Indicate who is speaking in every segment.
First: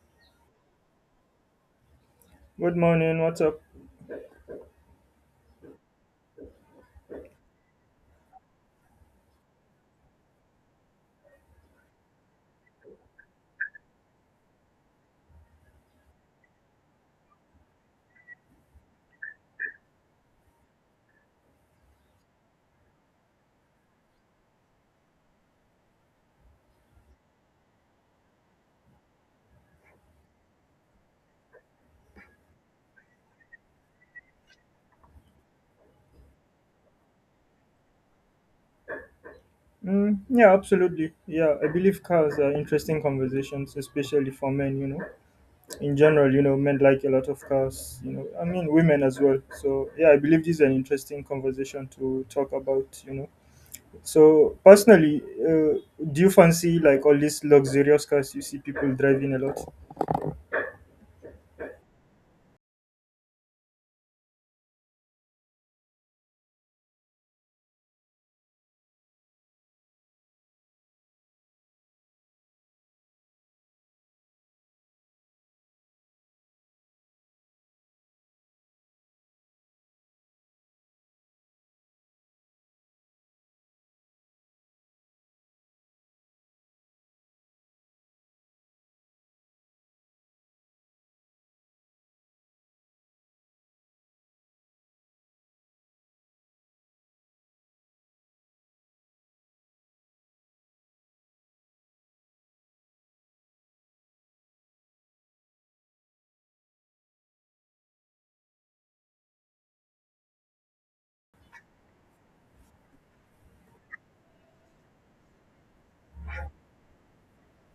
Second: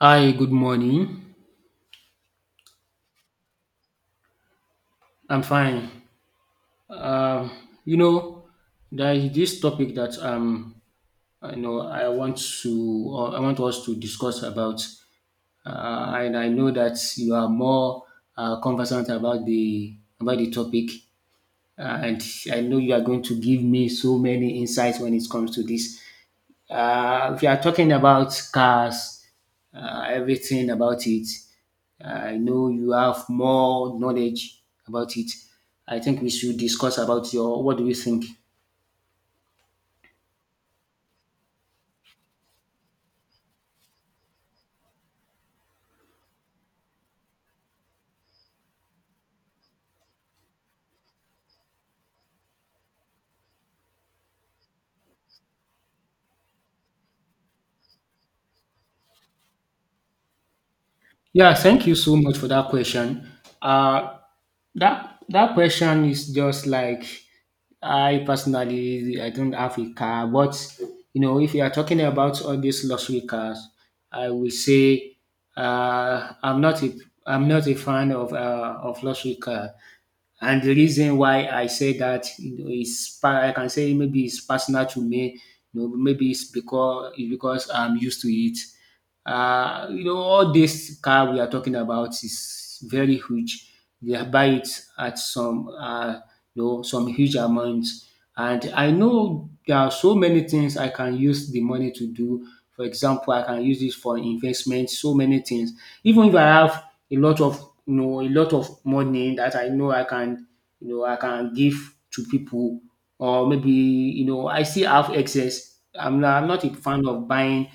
Speaker 1: Hi, good morning.
Speaker 2: Good morning, what's up?
Speaker 1: I'm fine. Um, you know, there is this topic that I know I want to, or I want us to discuss about, and I know that you are more conversant about the topic. And I know you are going to give me so many insights when it comes to this. If you are talking about cars, everything about it, I know you have more knowledge about it. I think we should discuss about your. What do you think?
Speaker 2: Mm, yeah, absolutely. Yeah, I believe cars are interesting conversations, especially for men, you know. In general, you know, men like a lot of cars, you know, I mean, women as well. So, yeah, I believe this is an interesting conversation to talk about, you know. So, personally, do you fancy like all these luxurious cars you see people driving a lot?
Speaker 1: Yeah, thank you so much for that question. Uh, that question is just like I personally, I don't have a car, but you know if you are talking about all these luxury cars, I will say uh, I'm not a I'm not a fan of luxury car. And the reason why I say that, you know, is I can say maybe it's personal to me. You know, maybe it's because I'm used to it. You know, all this car we are talking about is very huge. They buy it at some you know some huge amounts. And I know there are so many things I can use the money to do. For example, I can use it for investment, so many things. Even if I have a lot of, you know, a lot of money that I know I can, you know, I can give to people, or maybe, you know, I still have excess. I'm not a fan of buying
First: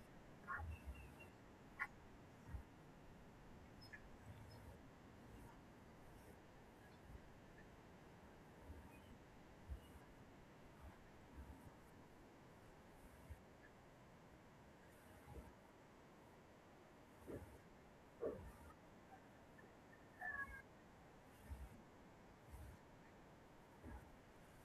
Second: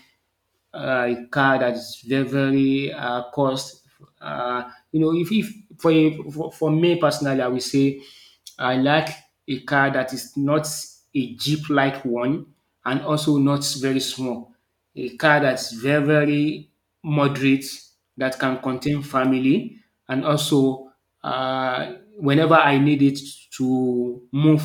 Speaker 1: car that is very very cost. You know, if for, a- for for me personally, I will say I like a car that is not a jeep like one, and also not very small. A car that's very very moderate that can contain family, and also whenever I need it to move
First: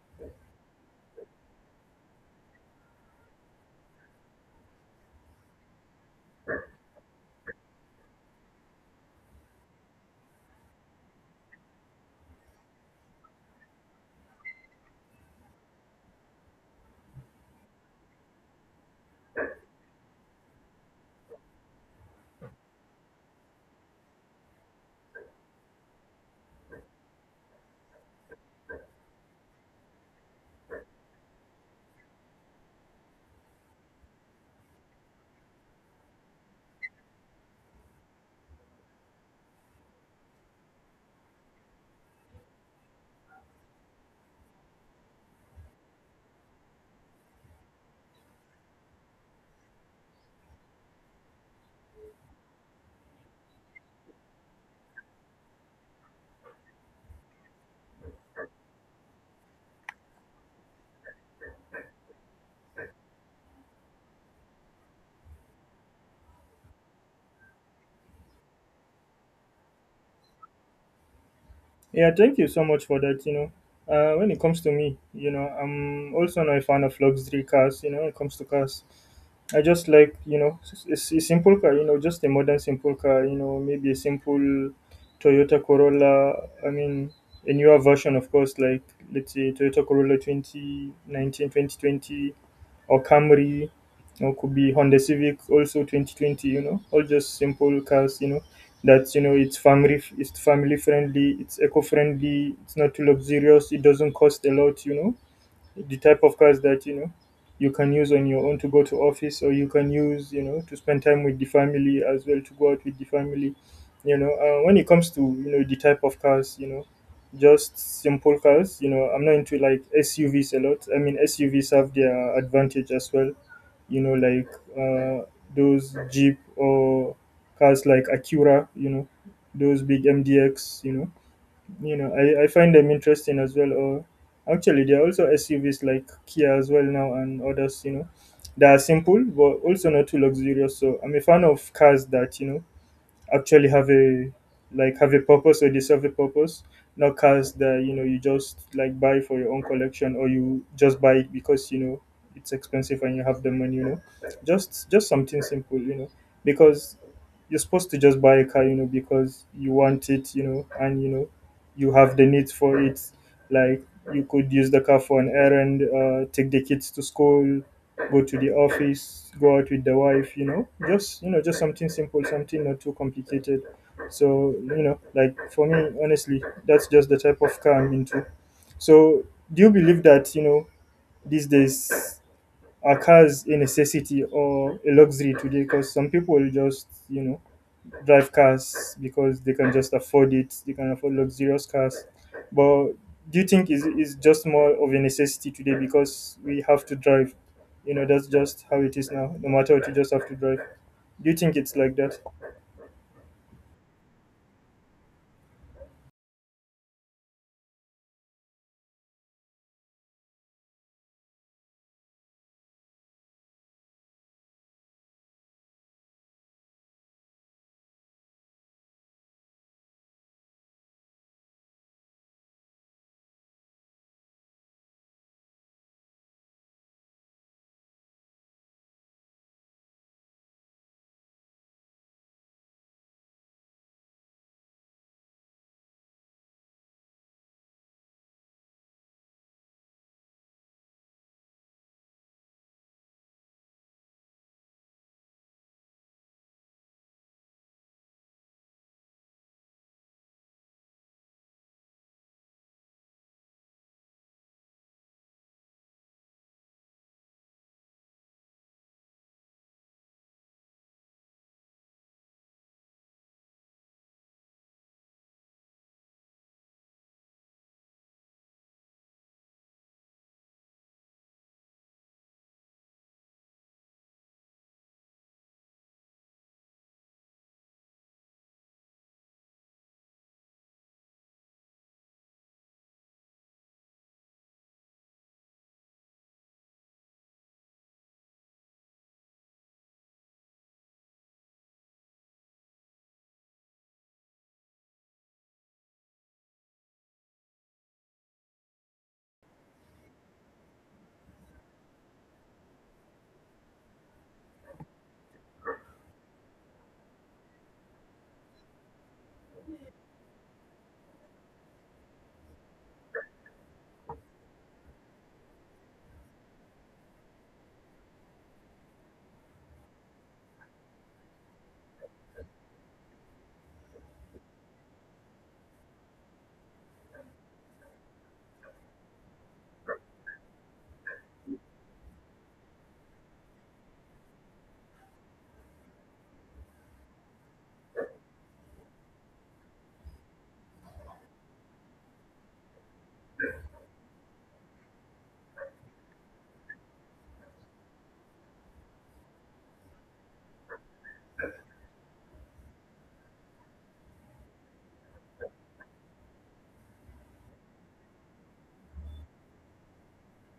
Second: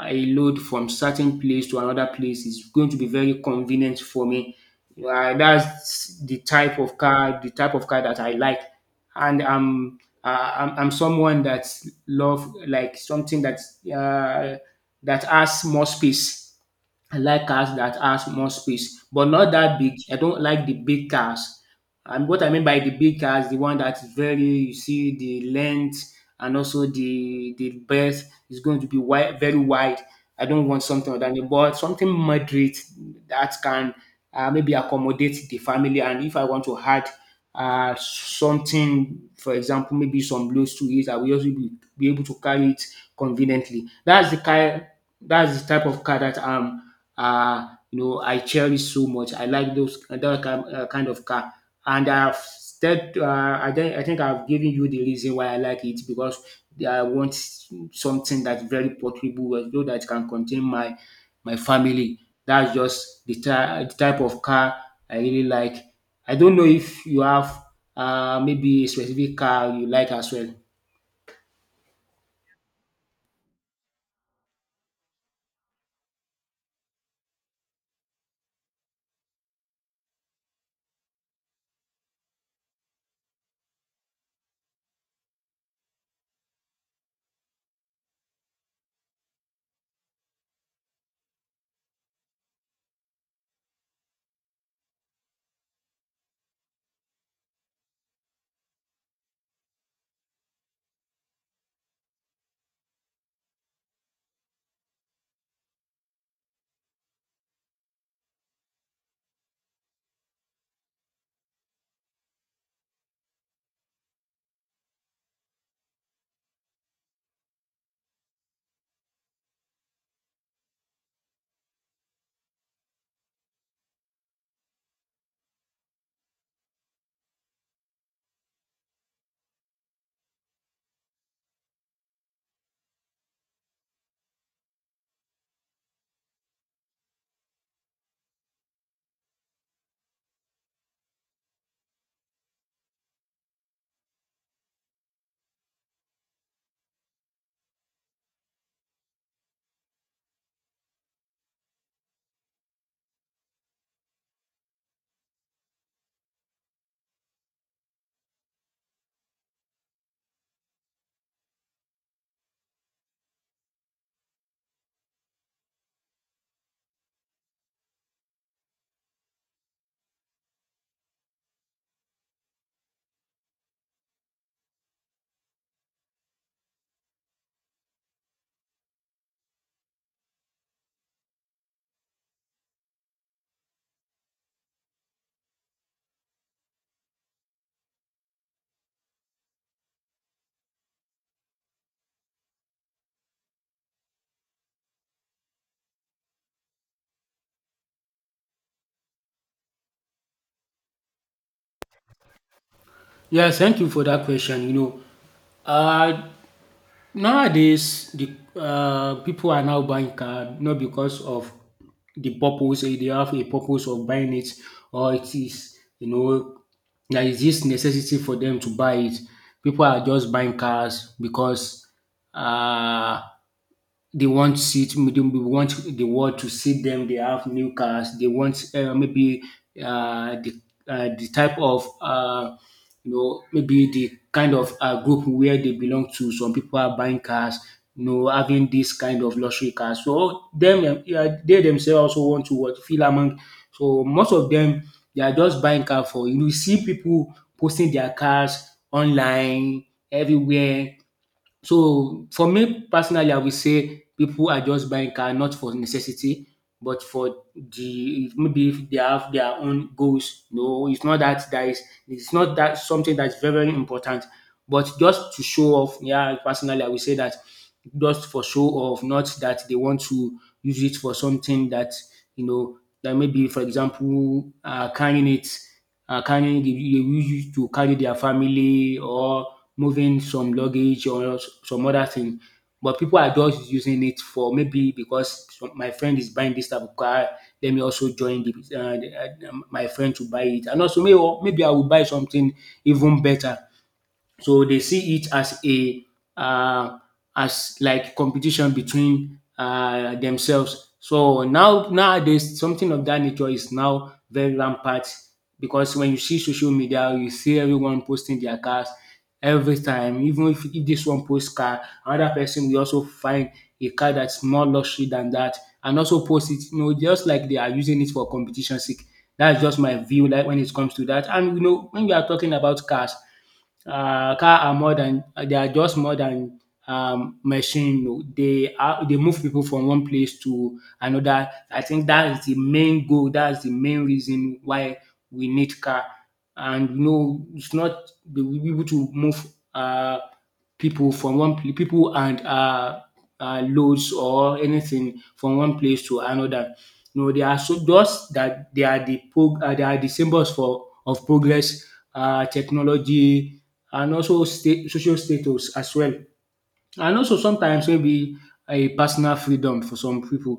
Speaker 1: a load from certain place to another place is going to be very convenient for me. That's the type of car, the type of car that I like, and I'm I'm someone that love like something that uh, that has more space. I like cars that has more space, but not that big. I don't like the big cars. And what I mean by the big cars, the one that's very, you see the length, and also the breadth is going to be wide, very wide. I don't want something like that, but something moderate that can maybe accommodate the family. And if I want to add something, for example, maybe some loads to it, I will also be able to carry it conveniently. That's the car. That's the type of car that you know I cherish so much. I like those that kind, kind of car, and I've said I think I've given you the reason why I like it, because I want something that's very portable, so that can contain my family. That's just the the type of car I really like. I don't know if you have maybe a specific car you like as well.
Speaker 2: Yeah, thank you so much for that. You know, when it comes to me, you know, I'm also not a fan of luxury cars. You know, when it comes to cars, I just like, you know, it's a simple car. You know, just a modern simple car. You know, maybe a simple Toyota Corolla. I mean, a newer version, of course, like let's say Toyota Corolla 2019, 2020 Camry, or could be Honda Civic also 2020, you know, all just simple cars, you know, that, you know, it's family friendly, it's eco-friendly, it's not too luxurious, it doesn't cost a lot, you know, the type of cars that, you know, you can use on your own to go to office, or you can use, you know, to spend time with the family as well, to go out with the family, you know. When it comes to, you know, the type of cars, you know, just simple cars, you know, I'm not into like SUVs a lot. I mean, SUVs have their advantage as well, you know, like, uh, those jeep or cars like Acura, you know, those big MDX, you know, you know, I find them interesting as well. Or actually, there are also SUVs like Kia as well now and others. You know, they are simple but also not too luxurious. So I'm a fan of cars that, you know, actually have a, like have a purpose or they serve a purpose, not cars that, you know, you just like buy for your own collection, or you just buy it because, you know, it's expensive and you have the money, you know, just something simple, you know, because you're supposed to just buy a car, you know, because you want it, you know, and you know, you have the need for it, like you could use the car for an errand, take the kids to school, go to the office, go out with the wife, you know, just, you know, just something simple, something not too complicated. So, you know, like for me, honestly, that's just the type of car I'm into. So do you believe that, you know, these days, are cars a necessity or a luxury today? Because some people just, you know, drive cars because they can just afford it. They can afford luxurious cars. But do you think is just more of a necessity today because we have to drive? You know, that's just how it is now. No matter what, you just have to drive. Do you think it's like that?
Speaker 1: Yeah, thank you for that question. You know, uh, nowadays the people are now buying car not because of the purpose. They have a purpose of buying it, or it is, you know, there is this necessity for them to buy it. People are just buying cars because uh, they want seat, they want the world to see them they have new cars. They want maybe uh, the the type of you know maybe the kind of group where they belong to. Some people are buying cars, you know, having this kind of luxury cars so them, yeah, they themselves also want to what feel among. So most of them, they are just buying car for, you know, you see people posting their cars online everywhere. So for me personally, I will say people are just buying car not for necessity, but for the maybe if they have their own goals. No, it's not that that is it's not that something that's very, very important, but just to show off. Yeah, personally, I will say that just for show off, not that they want to use it for something that, you know, that maybe for example carrying, they use it to carry their family, or moving some luggage or some other thing. But people are just using it for maybe because my friend is buying this type of car, let me also join my friend to buy it. And also maybe I will buy something even better. So they see it as a uh, as like competition between themselves. So now nowadays something of that nature is now very rampant, because when you see social media, you see everyone posting their cars every time. Even if this one posts car, another person will also find a car that's more luxury than that, and also post it. You know, just like they are using it for competition sake. That's just my view like when it comes to that. And you know, when we are talking about cars, car are more than they are just more than machine o. They are, they move people from one place to another. I think that is the main goal. That is the main reason why we need car. And you know it's not, we will be able to move um pipu and loads or anything from one place to another. You know they are so just that they are they are the symbols for of progress, technology, and also social status as well. And also sometimes maybe a personal freedom for some people.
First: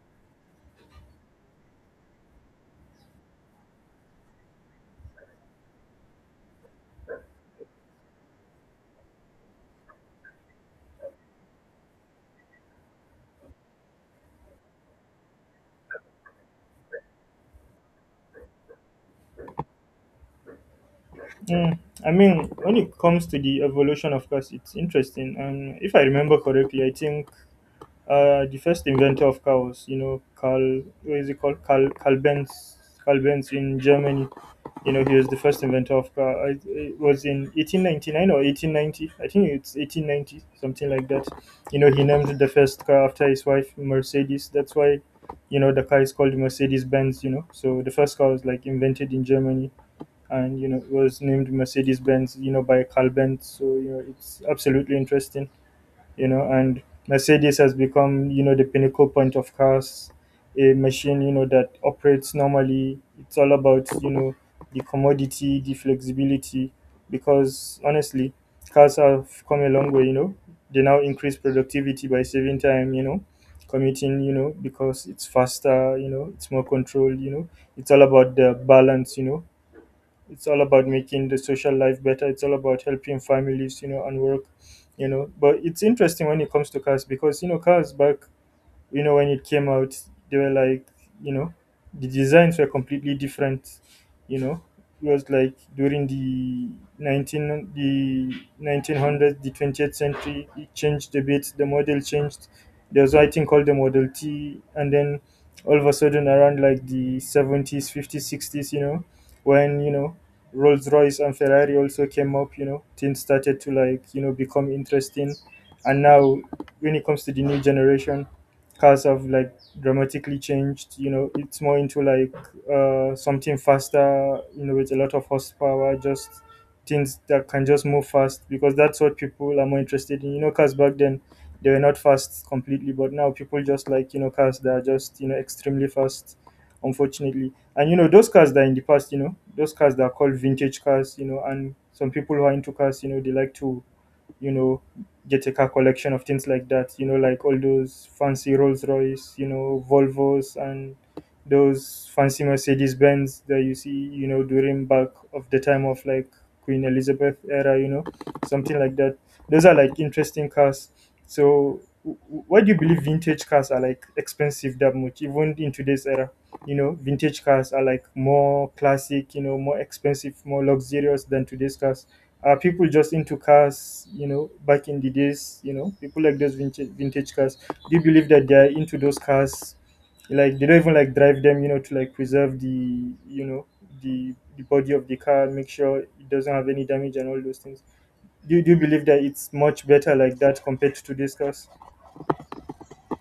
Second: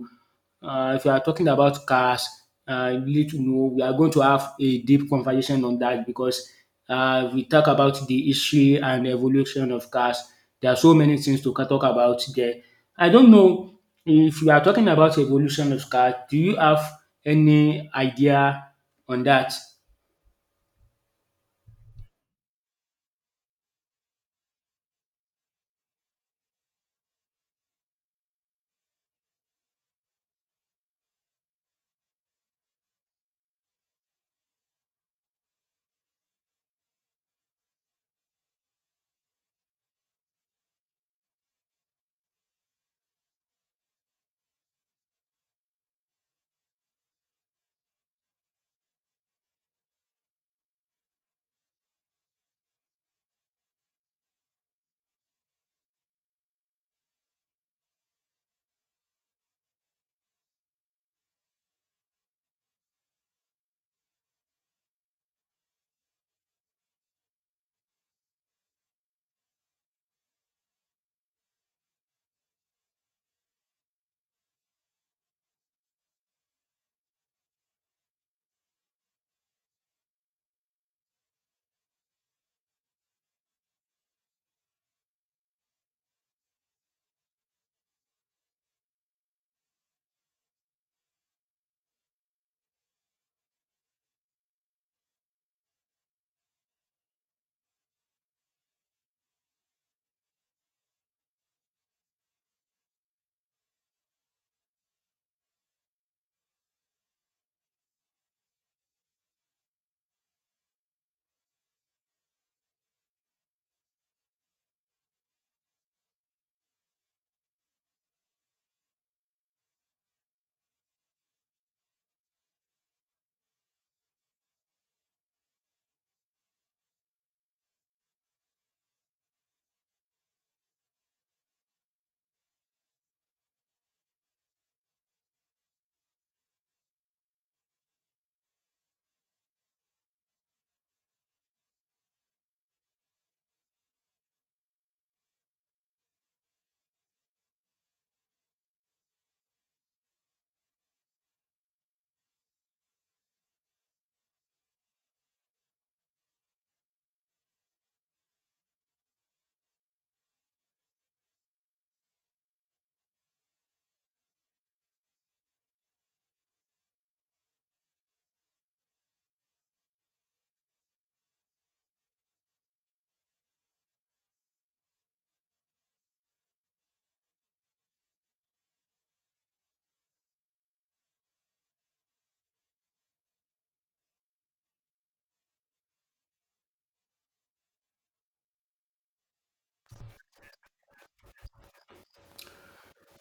Speaker 1: If you are talking about cars, you need to know we are going to have a deep conversation on that, because we talk about the history and evolution of cars. There are so many things to talk about there. I don't know if you are talking about evolution of cars. Do you have any idea on that?
Speaker 2: Mm, I mean, when it comes to the evolution of cars, it's interesting. And if I remember correctly, I think the first inventor of cows, you know, Carl, what is it called? Carl Benz, Carl Benz in Germany. You know, he was the first inventor of car. I- It was in 1899 or 1890. I think it's 1890, something like that. You know, he named the first car after his wife, Mercedes. That's why, you know, the car is called Mercedes Benz, you know. So the first car was like invented in Germany and, you know, it was named Mercedes Benz, you know, by Carl Benz. So, you know, it's absolutely interesting, you know. And Mercedes has become, you know, the pinnacle point of cars, a machine, you know, that operates normally. It's all about, you know, the commodity, the flexibility, because honestly, cars have come a long way, you know. They now increase productivity by saving time, you know, commuting, you know, because it's faster, you know, it's more controlled, you know. It's all about the balance, you know. It's all about making the social life better. It's all about helping families, you know, and work, you know. But it's interesting when it comes to cars because, you know, cars back, you know, when it came out, they were like, you know, the designs were completely different, you know. It was like during the 19 the 1900s the 20th century. It changed a bit, the model changed. There was, I think, called the Model T, and then all of a sudden around like the 70s, 50s, 60s, you know, when, you know, Rolls Royce and Ferrari also came up, you know, things started to, like, you know, become interesting. And now when it comes to the new generation, cars have like dramatically changed. You know, it's more into like, something faster, you know, with a lot of horsepower, just things that can just move fast because that's what people are more interested in, you know. Cars back then, they were not fast completely, but now people just like, you know, cars that are just, you know, extremely fast, unfortunately. And you know, those cars that are in the past, you know, those cars that are called vintage cars, you know, and some people who are into cars, you know, they like to, you know, get a car collection of things like that, you know, like all those fancy Rolls Royce, you know, Volvos, and those fancy Mercedes Benz that you see, you know, during back of the time of like Queen Elizabeth era, you know, something like that. Those are like interesting cars. So why do you believe vintage cars are like expensive that much, even in today's era? You know, vintage cars are like more classic, you know, more expensive, more luxurious than today's cars. Are people just into cars, you know, back in the days, you know, people like those vintage cars? Do you believe that they are into those cars? Like they don't even like drive them, you know, to like preserve the, you know, the body of the car, make sure it doesn't have any damage and all those things. Do you believe that it's much better like that compared to today's cars?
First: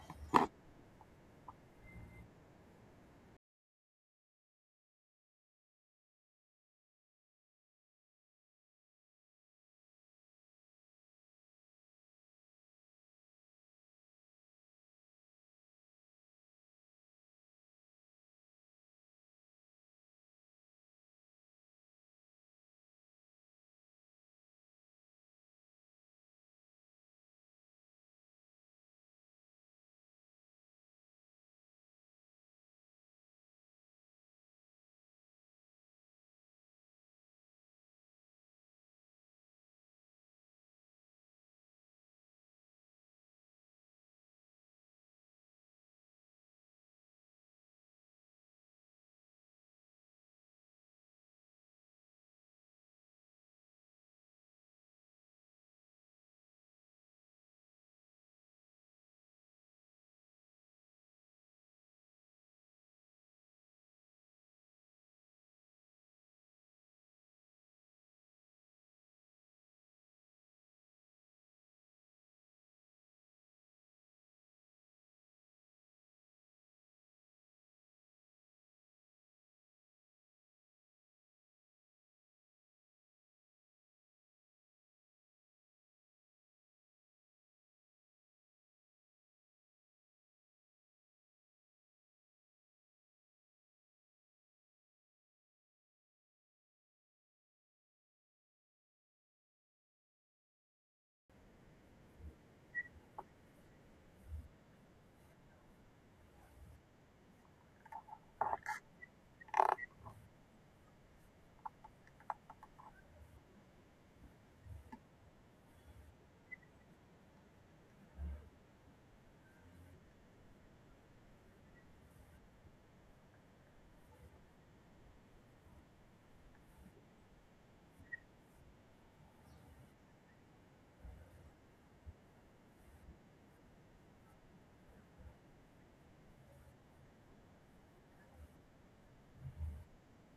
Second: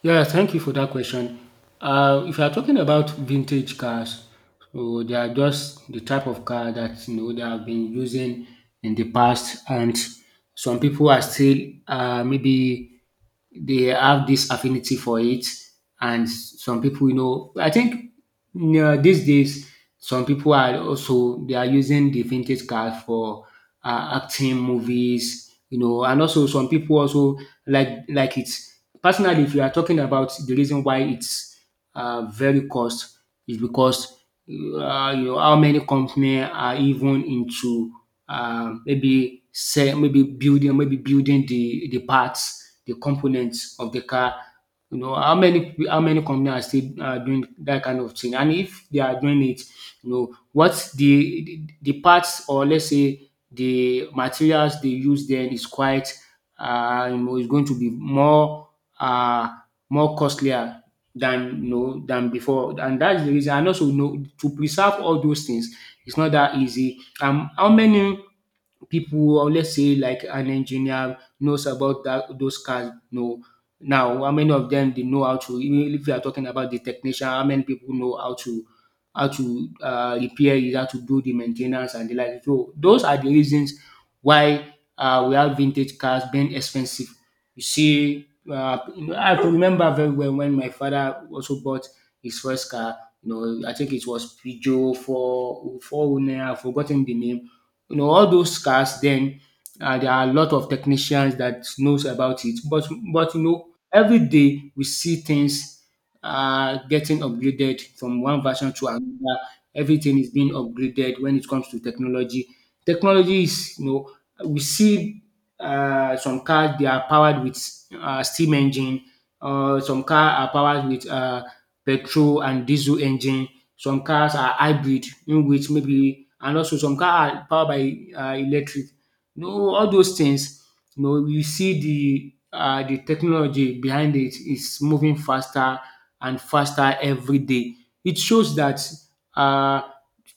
Speaker 1: Yeah, thank you for that question. If you are talking about vintage cars, so they are just the type of car that you know they have been using in the past, and some people are still maybe they have this affinity for it. And some people, you know, I think, yeah, these days some people are also they are using the vintage cars for acting movies, you know, and also some people also like it. Personally, if you are talking about the reason why it's very cost is because you know how many companies are even into maybe building the parts, the components of the car. You know how many companies are still doing that kind of thing, and if they are doing it, you know what, the parts, or let's say the materials they use then is quite you know is going to be more uh, more costlier than you know than before. And that's the reason. And also you know to preserve all those things, it's not that easy. Um, how many people who, or let's say like an engineer knows about that those cars. No, now how many of them they know how to? Even if you are talking about the technician, how many people know how to repair it, how to do the maintenance and the like. So those are the reasons why we have vintage cars being expensive. You see, you know, I remember very well when my father also bought his first car. You know, I think it was Peugeot for four. I have forgotten the name, you know all those cars then. There are a lot of technicians that knows about it, but you know every day we see things getting upgraded from one version to another. Everything is being upgraded when it comes to technology. Technology is, you know, we see some cars they are powered with steam engine, some cars are powered with petrol and diesel engine, some cars are hybrid in which maybe, and also some car are powered by electric. You know all those things, you know you see the technology behind it is moving faster and faster every day. It shows that um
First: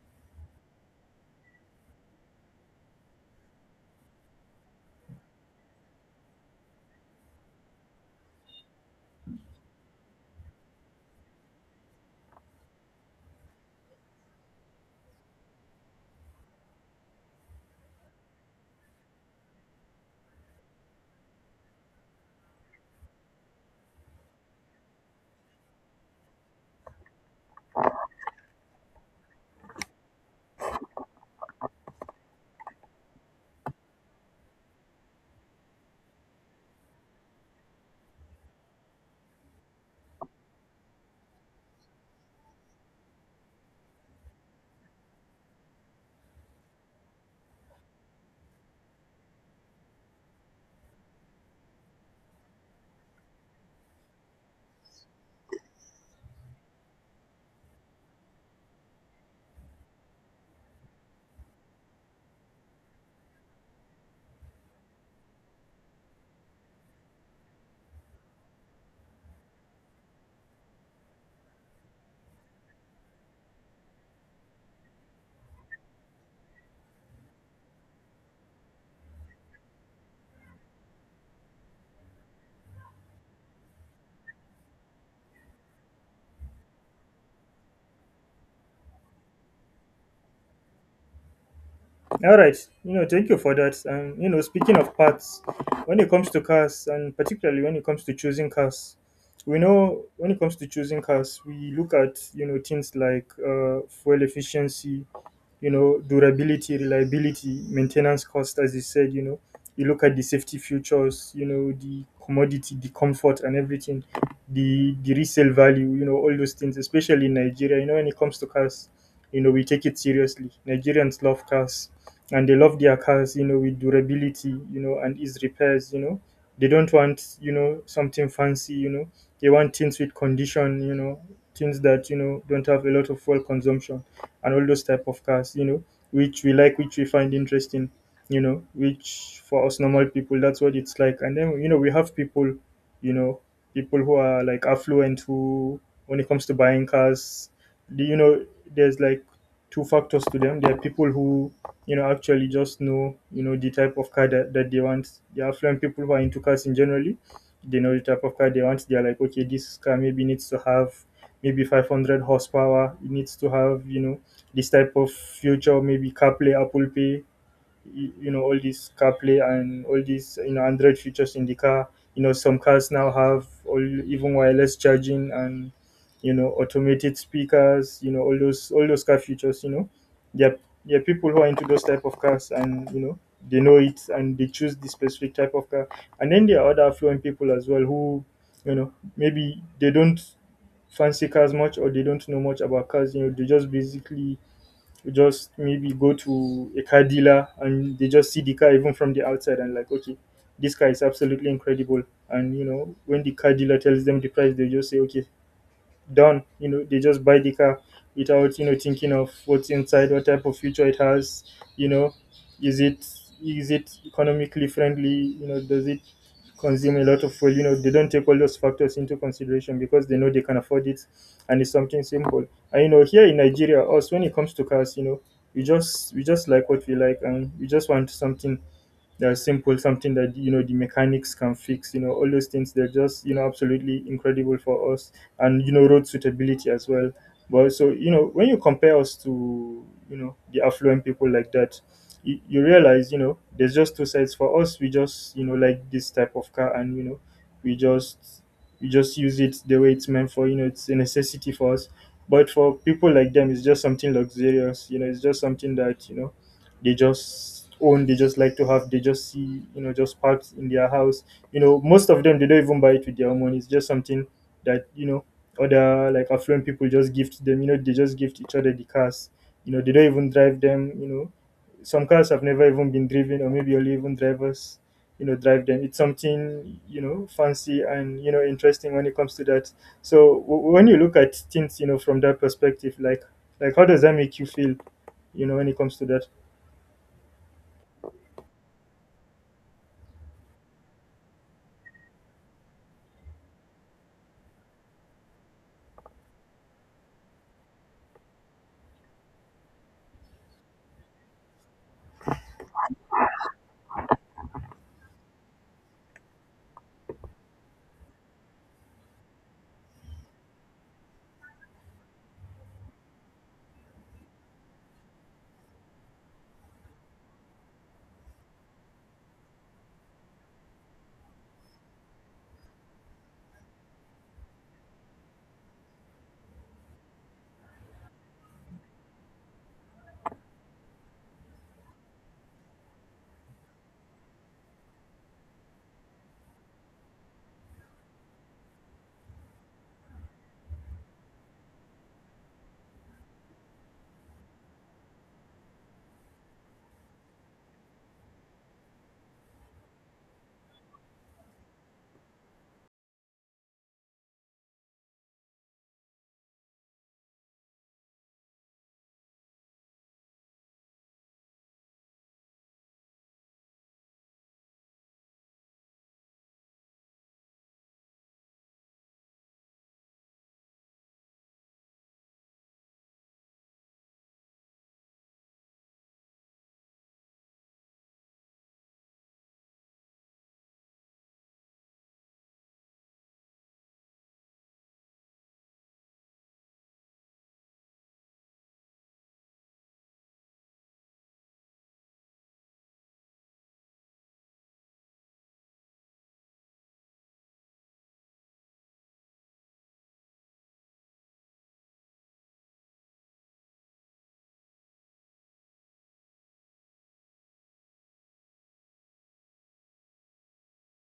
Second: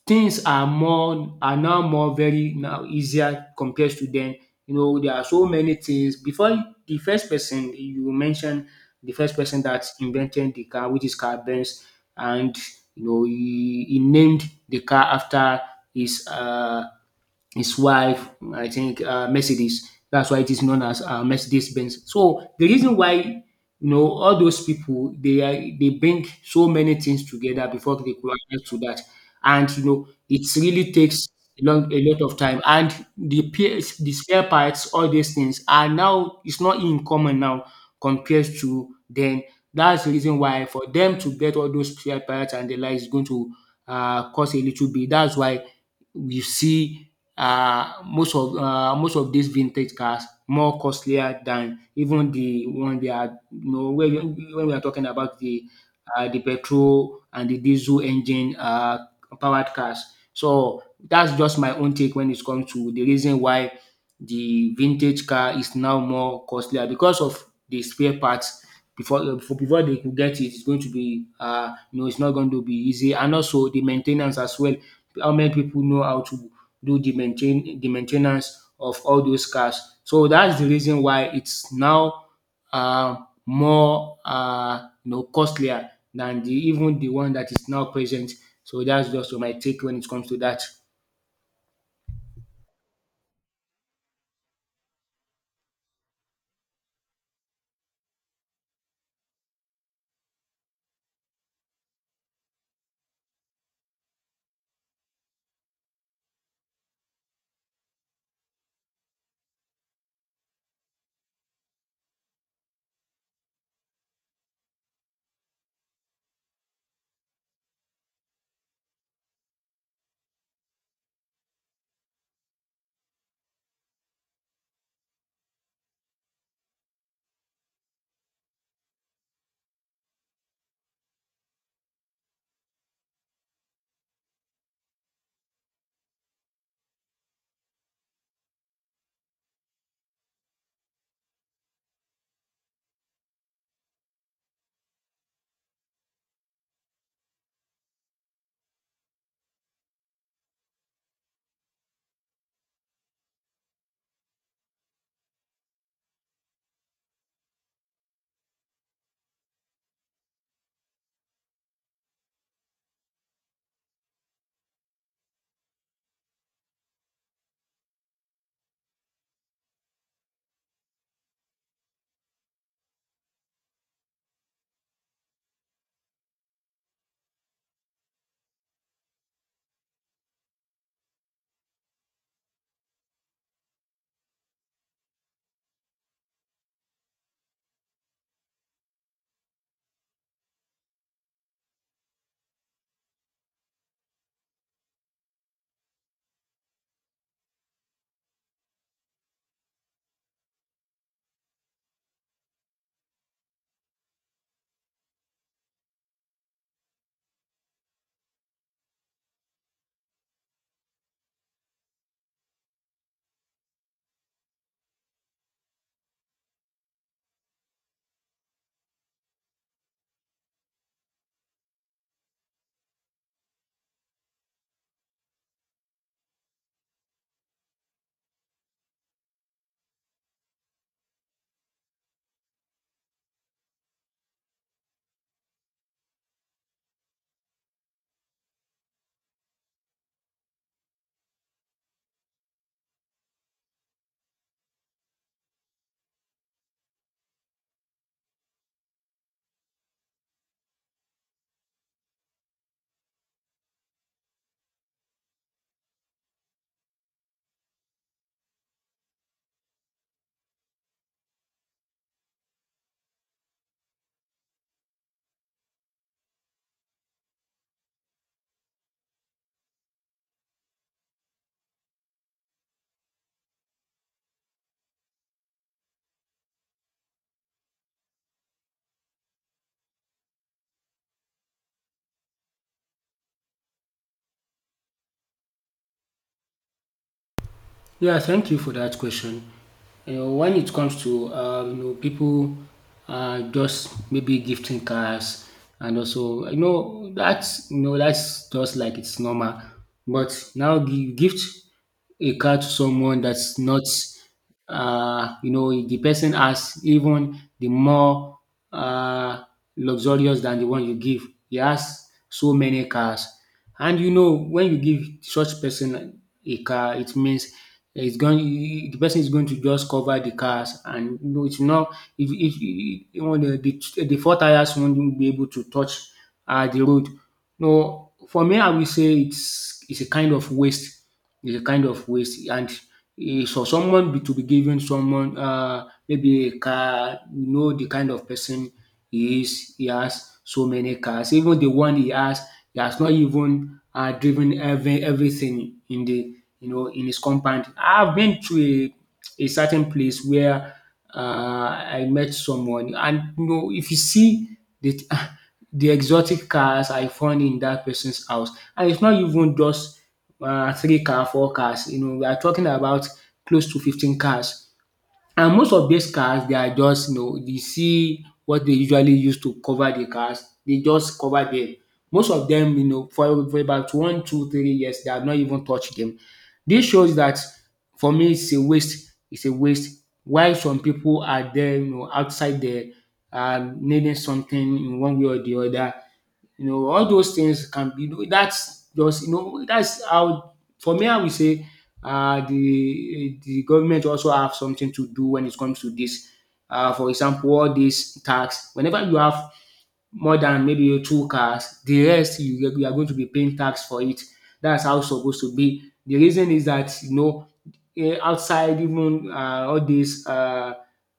Speaker 1: things are more are now more very now easier compared to then. You know, there are so many things. Before the first person you mentioned, the first person that invented the car, which is Carl Benz, and you know he named the car after his uh, his wife, I think Mercedes. That's why it is known as Mercedes Benz. So the reason why you know all those people they bring so many things together before they coalesce to that, and you know it really takes a lot of time. And the PS, the spare parts, all these things are now it's not in common now compared to then. That's the reason why for them to get all those spare parts and the like is going to cost a little bit. That's why we see most of these vintage cars more costlier than even the one they are you know when we are talking about the petrol and the diesel engine powered cars. So that's just my own take when it comes to the reason why the vintage car is now more costlier because of the spare parts before before they could get it it's going to be you know it's not going to be easy and also the maintenance as well. How many people know how to do the maintain the main of all those cars. So that's the reason why it's now more you know costlier than the even the one that is now present. So that's just my take when it comes to that.
Speaker 2: All right, you know, thank you for that. And you know, speaking of parts, when it comes to cars, and particularly when it comes to choosing cars, we know when it comes to choosing cars, we look at, you know, things like, fuel efficiency, you know, durability, reliability, maintenance cost, as you said, you know, you look at the safety features, you know, the commodity, the comfort and everything, the resale value, you know, all those things, especially in Nigeria, you know, when it comes to cars, you know, we take it seriously. Nigerians love cars, and they love their cars, you know, with durability, you know, and ease repairs, you know. They don't want, you know, something fancy, you know. They want things with condition, you know, things that, you know, don't have a lot of fuel consumption and all those type of cars, you know, which we like, which we find interesting, you know, which for us normal people, that's what it's like. And then, you know, we have people, you know, people who are like affluent who, when it comes to buying cars, do you know, there's like two factors to them. There are people who, you know, actually just know, you know, the type of car that they want. The affluent people who are into cars in generally, they know the type of car they want. They're like, okay, this car maybe needs to have maybe 500 horsepower. It needs to have, you know, this type of future, maybe CarPlay, Apple Pay, you know, all these CarPlay and all these, you know, Android features in the car. You know, some cars now have all even wireless charging and, you know, automated speakers. You know, all those, all those car features. You know, there are- there are people who are into those type of cars, and you know they know it, and they choose the specific type of car. And then there are other affluent people as well who, you know, maybe they don't fancy cars much, or they don't know much about cars. You know, they just basically, you just maybe go to a car dealer, and they just see the car even from the outside and like, okay, this car is absolutely incredible. And you know, when the car dealer tells them the price, they just say, okay, done. You know, they just buy the car without, you know, thinking of what's inside, what type of future it has. You know, is it, is it economically friendly? You know, does it consume a lot of fuel? They don't take all those factors into consideration because they know they can afford it, and it's something simple. And here in Nigeria, us when it comes to cars, we just like what we like, and we just want something they are simple, something that the mechanics can fix. All those things they're just absolutely incredible for us, and road suitability as well. But so when you compare us to the affluent people like that, you realize there's just two sides. For us, we just like this type of car, and we just we just use it the way it's meant for. It's a necessity for us. But for people like them, it's just something luxurious. It's just something that they just own, they just like to have, they just see just parked in their house. Most of them, they don't even buy it with their own money. It's just something that other like affluent people just gift them. They just gift each other the cars. They don't even drive them. Some cars have never even been driven, or maybe only even drivers drive them. It's something fancy and interesting when it comes to that. So when you look at things from that perspective, like how does that make you feel when it comes to that?
Speaker 1: Yeah, thank you for that question. You know, when it comes to you know people just maybe gifting cars and also you know that's just like it's normal. But now the gift a car to someone that's not you know the person has even the more uh, luxurious than the one you give he has so many cars and you know when you give such person a car it means it's going the person is going to just cover the cars and you know it's not if you know the four tires won't be able to touch the road. No, for me, I will say it's a kind of waste. It's a kind of waste, and it's for to be giving someone maybe a car. You know the kind of person he is. He has so many cars. Even the one he has not even driven everything in the you know in his compound. I've been to a certain place where uh, I met someone, and you know if you see that. The exotic cars I found in that person's house. And it's not even just four cars. You know, we are talking about close to 15 cars. And most of these cars they are just you know you see what they usually use to cover the cars, they just cover them. Most of them you know for about one, two, 3 years they have not even touched them. This shows that for me it's a waste, it's a waste. Why some people are there you know outside there needing something in one way or the other. You know, all those things can be that's just you know that's how for me I will say the government also have something to do when it comes to this. For example, all these tax. Whenever you have more than maybe two cars, the rest you are going to be paying tax for it. That's how it's supposed to be. The reason is that you know outside even all these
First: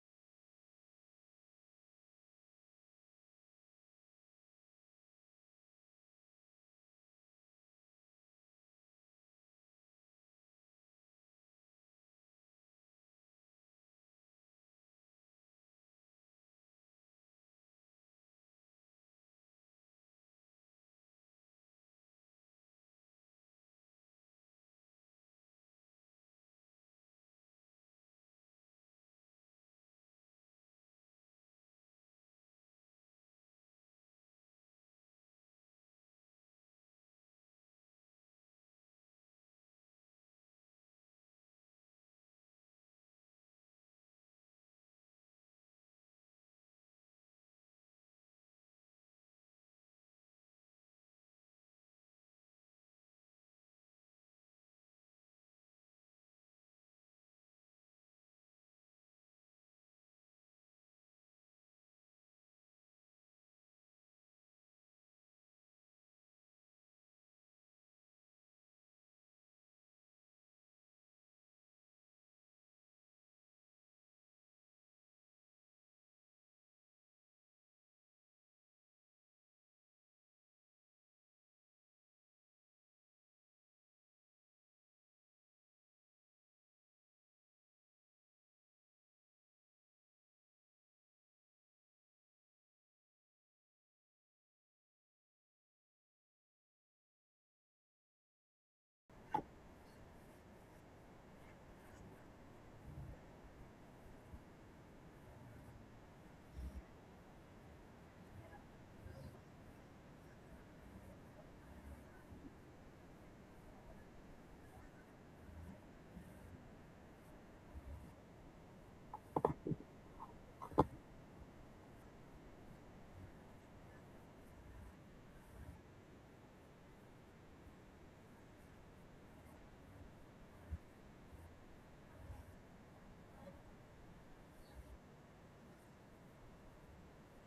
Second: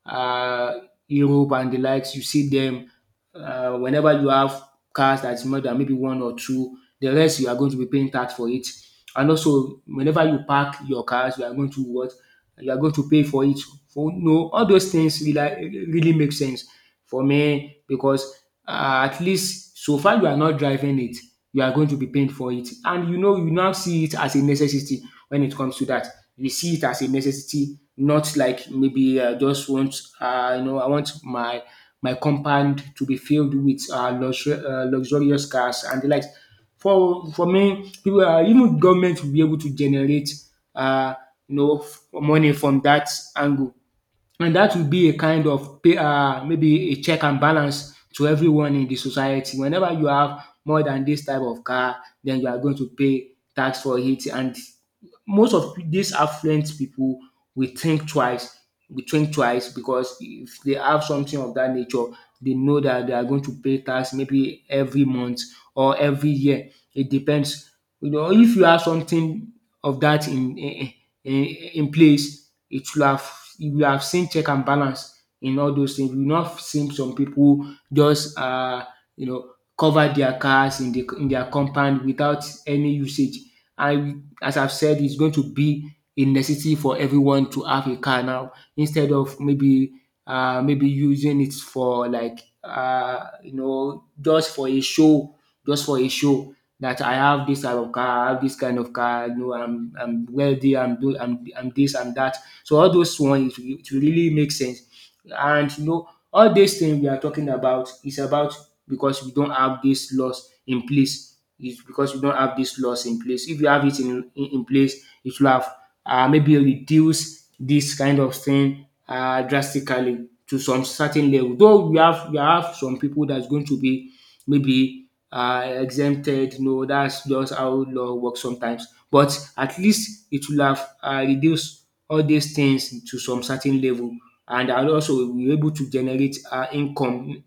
Speaker 1: uh, Europe and the likes, you see them whenever you have cars that's more than maybe one or two. The rest you are going to be paying tax for it. And also, whenever you park your cars, you are going to what? You are going to pay for it. For no, all those things really, really make sense for me because at least so far you are not driving it, you are going to be paying for it. And you know, you now see it as a necessity when it comes to that. You see it as a necessity, not like maybe I just want, you know, I want my compound to be filled with uh, luxurious cars and the likes. For me, people, even government will be able to generate uh, you know money from that angle, and that will be a kind of pay, maybe a check and balance to everyone in the society. Whenever you have more than this type of car, then you are going to pay tax for it, and most of these affluent people will think twice will think twice because if they have something of that nature they know that they are going to pay tax maybe every month or every year. It depends. You know if you have something of that in place it will have you will have seen check and balance in all those things. You will not seen some people just you know cover their cars in the in their compound without any usage, and as I've said, it's going to be a necessity for everyone to have a car now instead of maybe using it for like you know just for a show, just for a show that I have this type of car, I have this kind of car, you know, I'm wealthy, I'm do I'm this, I'm that. So all those ones, it will really make sense. And you know, all these things we are talking about is about because we don't have this laws in place. It's because we don't have this laws in place. If you have it in place, it will have maybe reduce this kind of thing drastically to some certain level. Though we have some people that's going to be maybe exempted. No, that's just how law works sometimes. But at least it will have reduced all these things to some certain level, and also we will be able to generate income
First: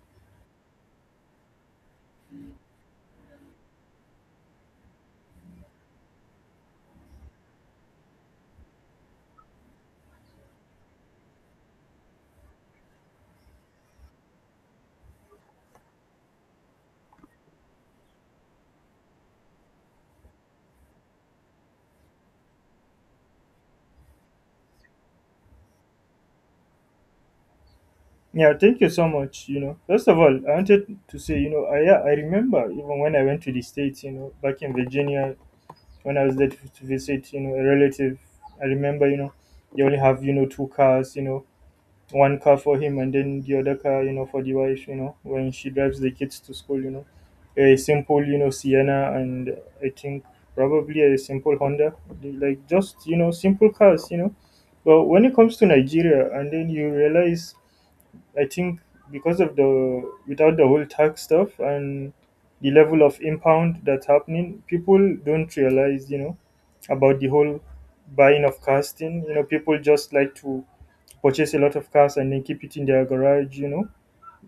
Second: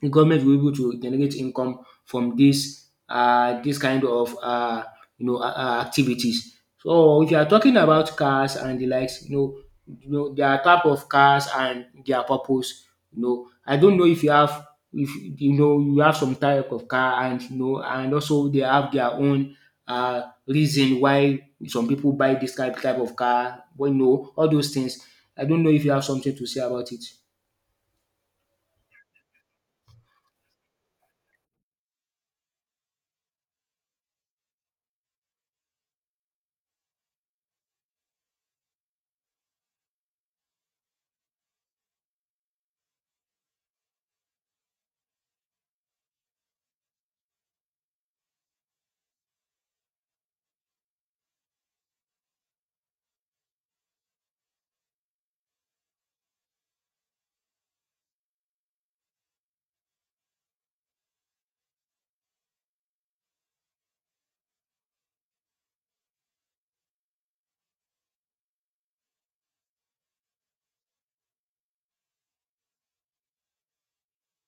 Speaker 1: the government will be able to generate income from this kind of you know activities. So if you are talking about cars and the likes, you know their type of cars and their purpose. You know I don't know if you have if you know you have some type of car and you know and also they have their own uh, reason why some people buy this type of car. But you know all those things. I don't know if you have something to say about it.
Speaker 2: Yeah, thank you so much. First of all, I wanted to say, I yeah, I remember even when I went to the states, back in Virginia, when I was there to visit, a relative. I remember, they only have two cars, one car for him and then the other car, for the wife, when she drives the kids to school, a simple, Sienna, and I think probably a simple Honda, like just simple cars. But when it comes to Nigeria, and then you realize I think because of the without the whole tax stuff and the level of impound that's happening, people don't realize, about the whole buying of cars thing. People just like to purchase a lot of cars and then keep it in their garage. You know,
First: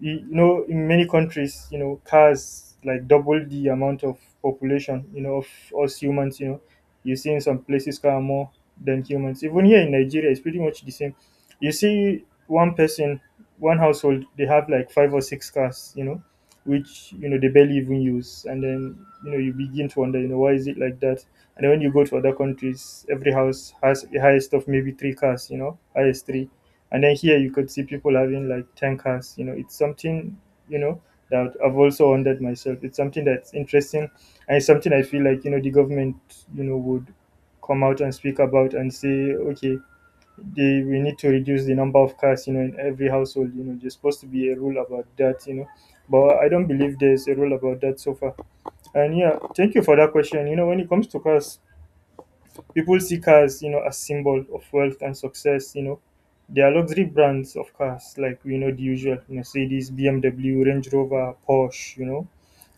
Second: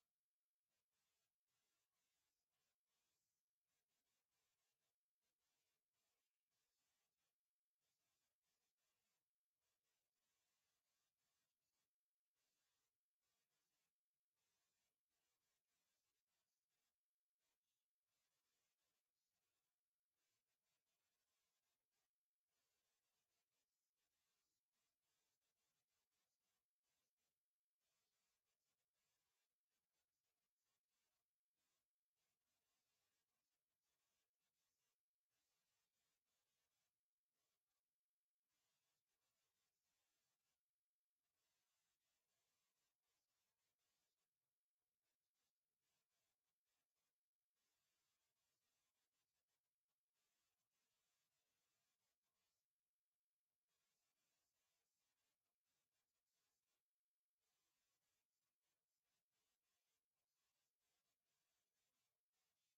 Speaker 2: In many countries cars like double the amount of population of us humans. You see in some places car more than humans. Even here in Nigeria it's pretty much the same. You see one person, one household, they have like five or six cars which they barely even use. And then you begin to wonder why is it like that. And then when you go to other countries every house has the highest of maybe three cars, highest three. And then here you could see people having like 10 cars. It's something, you know, that I've also wondered myself. It's something that's interesting, and it's something I feel like, the government, would come out and speak about and say, okay, we need to reduce the number of cars, in every household. There's supposed to be a rule about that. But I don't believe there's a rule about that so far. And yeah, thank you for that question. When it comes to cars, people see cars, as symbol of wealth and success. There are luxury brands of cars like we know the usual Mercedes, BMW, Range Rover, Porsche. You know,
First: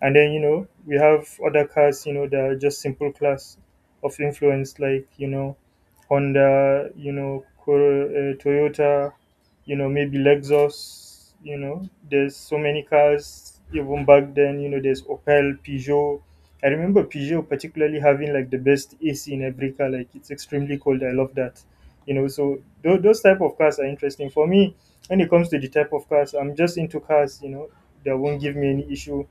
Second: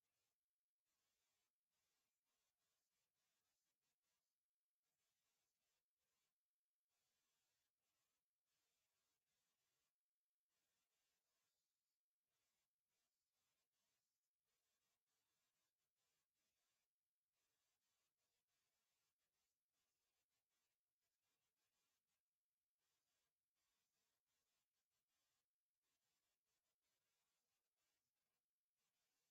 Speaker 2: and then we have other cars. That are just simple class of influence like Honda. Toyota. Maybe Lexus. There's so many cars even back then. There's Opel, Peugeot. I remember Peugeot particularly having like the best AC in every car. Like it's extremely cold. I love that. So those type of cars are interesting for me. When it comes to the type of cars, I'm just into cars. That won't give me any issue.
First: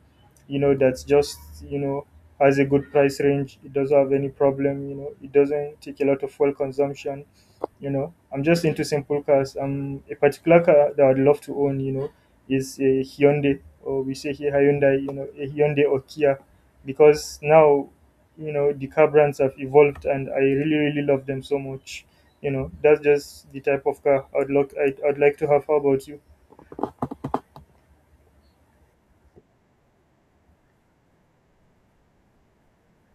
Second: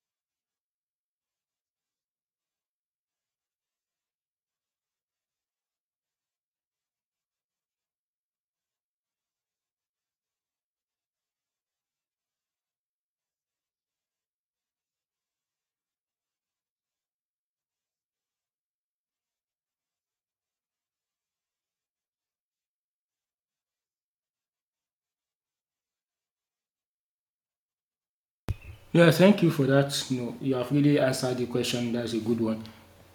Speaker 2: That's just you know has a good price range. It doesn't have any problem. It doesn't take a lot of fuel consumption. I'm just into simple cars. A particular car that I'd love to own. Is a Hyundai, or we say here Hyundai. A Hyundai or Kia, because now the car brands have evolved, and I really really love them so much. That's just the type of car I'd like to have. How about you?
Speaker 1: Yeah, thank you for that. No, you have really answered the question. That's a good one.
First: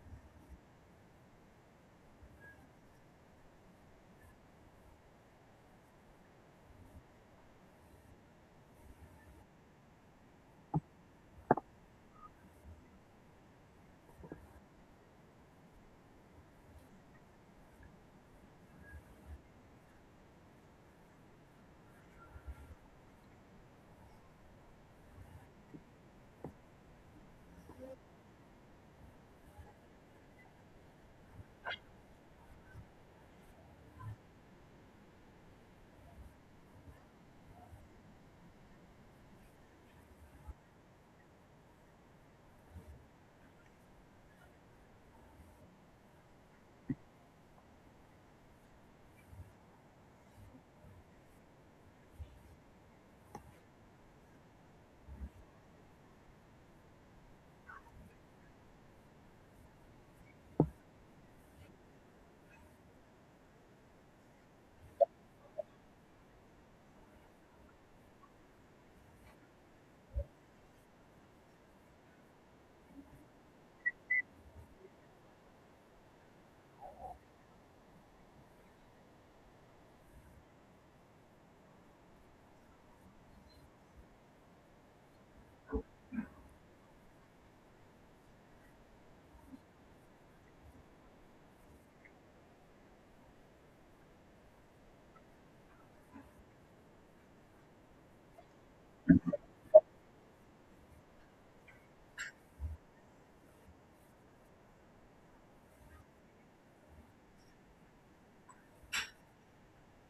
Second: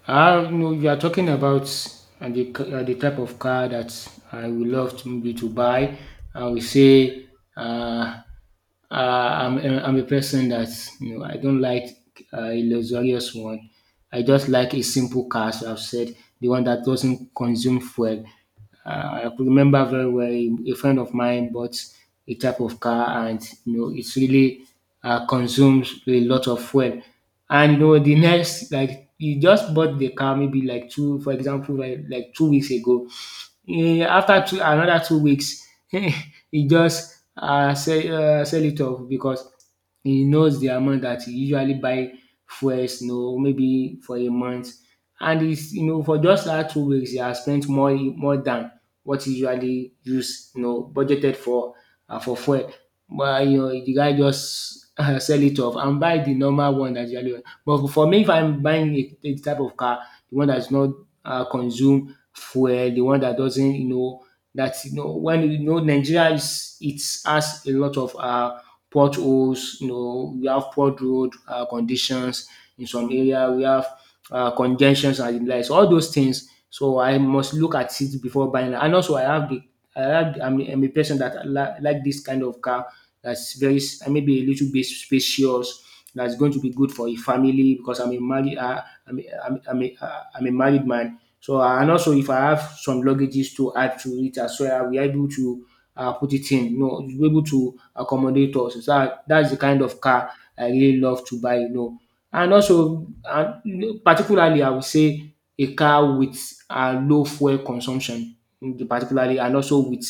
Speaker 1: I no, you are talking about the type of car that I would love to maybe to buy. I would say uh, I'm a person that you know I don't like a luxurious one. I just like a simple car, as I've said, the one that doesn't consume fuel. I could remember very well a friend of mine bought a type of car, and you know it really consumes a lot of fuel. And you know the next, like he just bought the car maybe like two, for example, like 2 weeks ago, after two another 2 weeks he just sell it off because he knows the amount that he usually buy fuels you know maybe for a month and is you know for just that 2 weeks he has spent more than what e usually use you know budgeted for fuel. But you know the guy just sell it off and buy the normal one dat usually. But for me if I'm buying a type of car, the one that's not consume fuel, the one that doesn't, you know, that you know when you know Nigeria is it has a lot of potholes. You know, we have poor road conditions in some area. We have congestions and the likes. All those things. So I must look at it before buying. And also, I have I'm a person that like this kind of car that's very maybe a little bit spacious. That's going to be good for a family because I'm a married. I'm, a- I'm, a- I'm, a- I'm a married man, so and also if I have some luggages to add to it as well, we are able to put it in. You know, it's able to accommodate us. So that's the kind of car I really love to buy. You know, and also particularly I would say a car with low fuel consumption, mm, particularly and also with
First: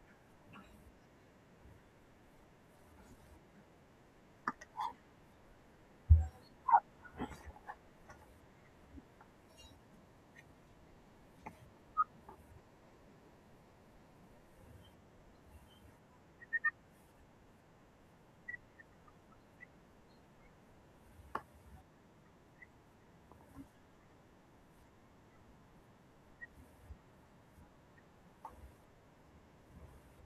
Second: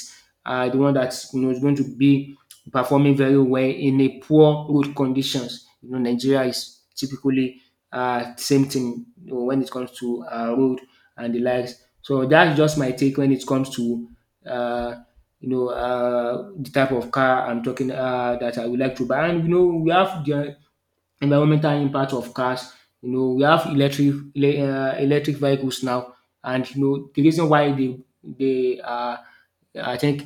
Speaker 1: the one that you know is going to be performing very well in a poor road conditions. You know, Nigeria is typically same thing you know, when it comes to road and the likes. So that's just my take when it comes to uh, you know the type of car I'm talking that I would like to buy. And you know we have the environmental impact of cars. You know we have electric vehicles now, and you know the reason why they are I think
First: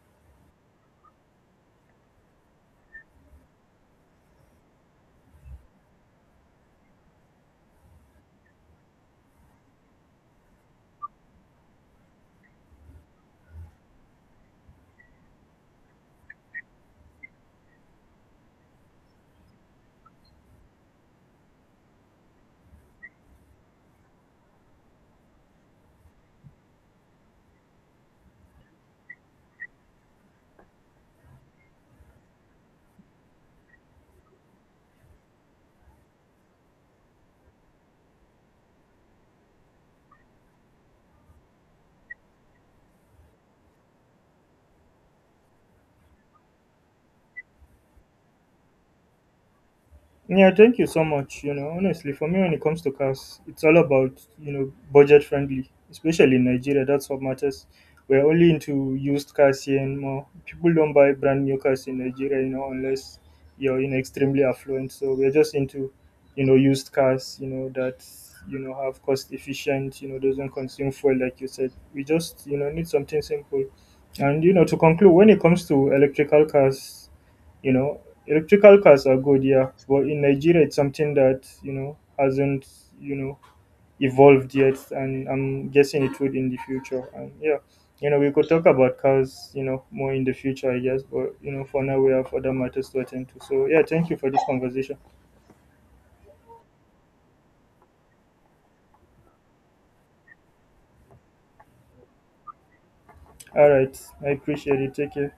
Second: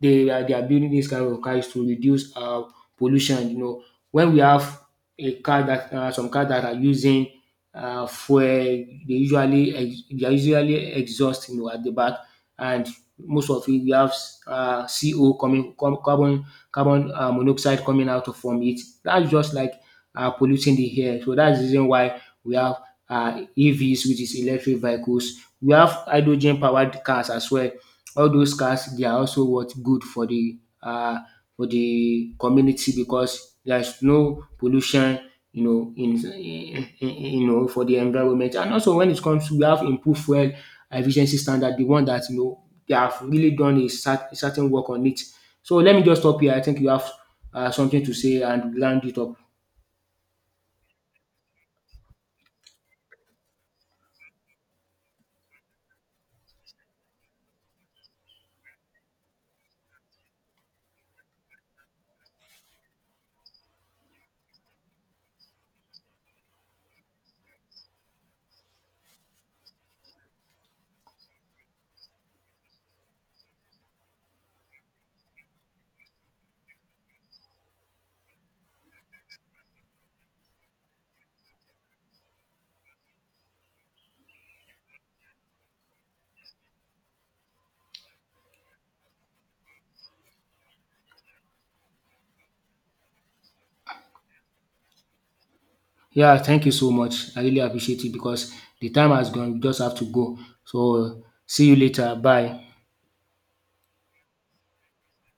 Speaker 1: they are building this kind of cars to reduce pollution. You know, when we have a car that some cars that are using fuel, they they are usually exhaust you know at the back, and most of it we have CO carbon monoxide coming out from it. That's just like polluting the air. So that's the reason why we have uh, EVs, which is electric vehicles. We have hydrogen powered cars as well. All those cars they are also what good uh, for the community because there is no pollution you know you know for the environment. And also when it comes to we have improved fuel efficiency standard, the one that you know they have really done a certain work on it. So let me just stop here. I think you have something to say and round it up.
Speaker 2: Yeah, thank you so much. Honestly, for me, when it comes to cars, it's all about budget friendly, especially in Nigeria. That's what matters. We're only into used cars here and more. People don't buy brand new cars in Nigeria, unless you're in extremely affluent. So we're just into used cars, that have cost efficient, doesn't consume fuel like you said. We just need something simple. And to conclude, when it comes to electrical cars. you know Electrical cars are good, yeah, but in Nigeria it's something that hasn't you know evolved yet, and I'm guessing it would in the future. And yeah, we could talk about cars, more in the future, I guess. But for now we have other matters to attend to. So yeah, thank you for this conversation.
Speaker 1: Yeah, thank you so much. I really appreciate it because the time has gone. We just have to go. So see you later. Bye.
Speaker 2: All right, I appreciate it. Take care.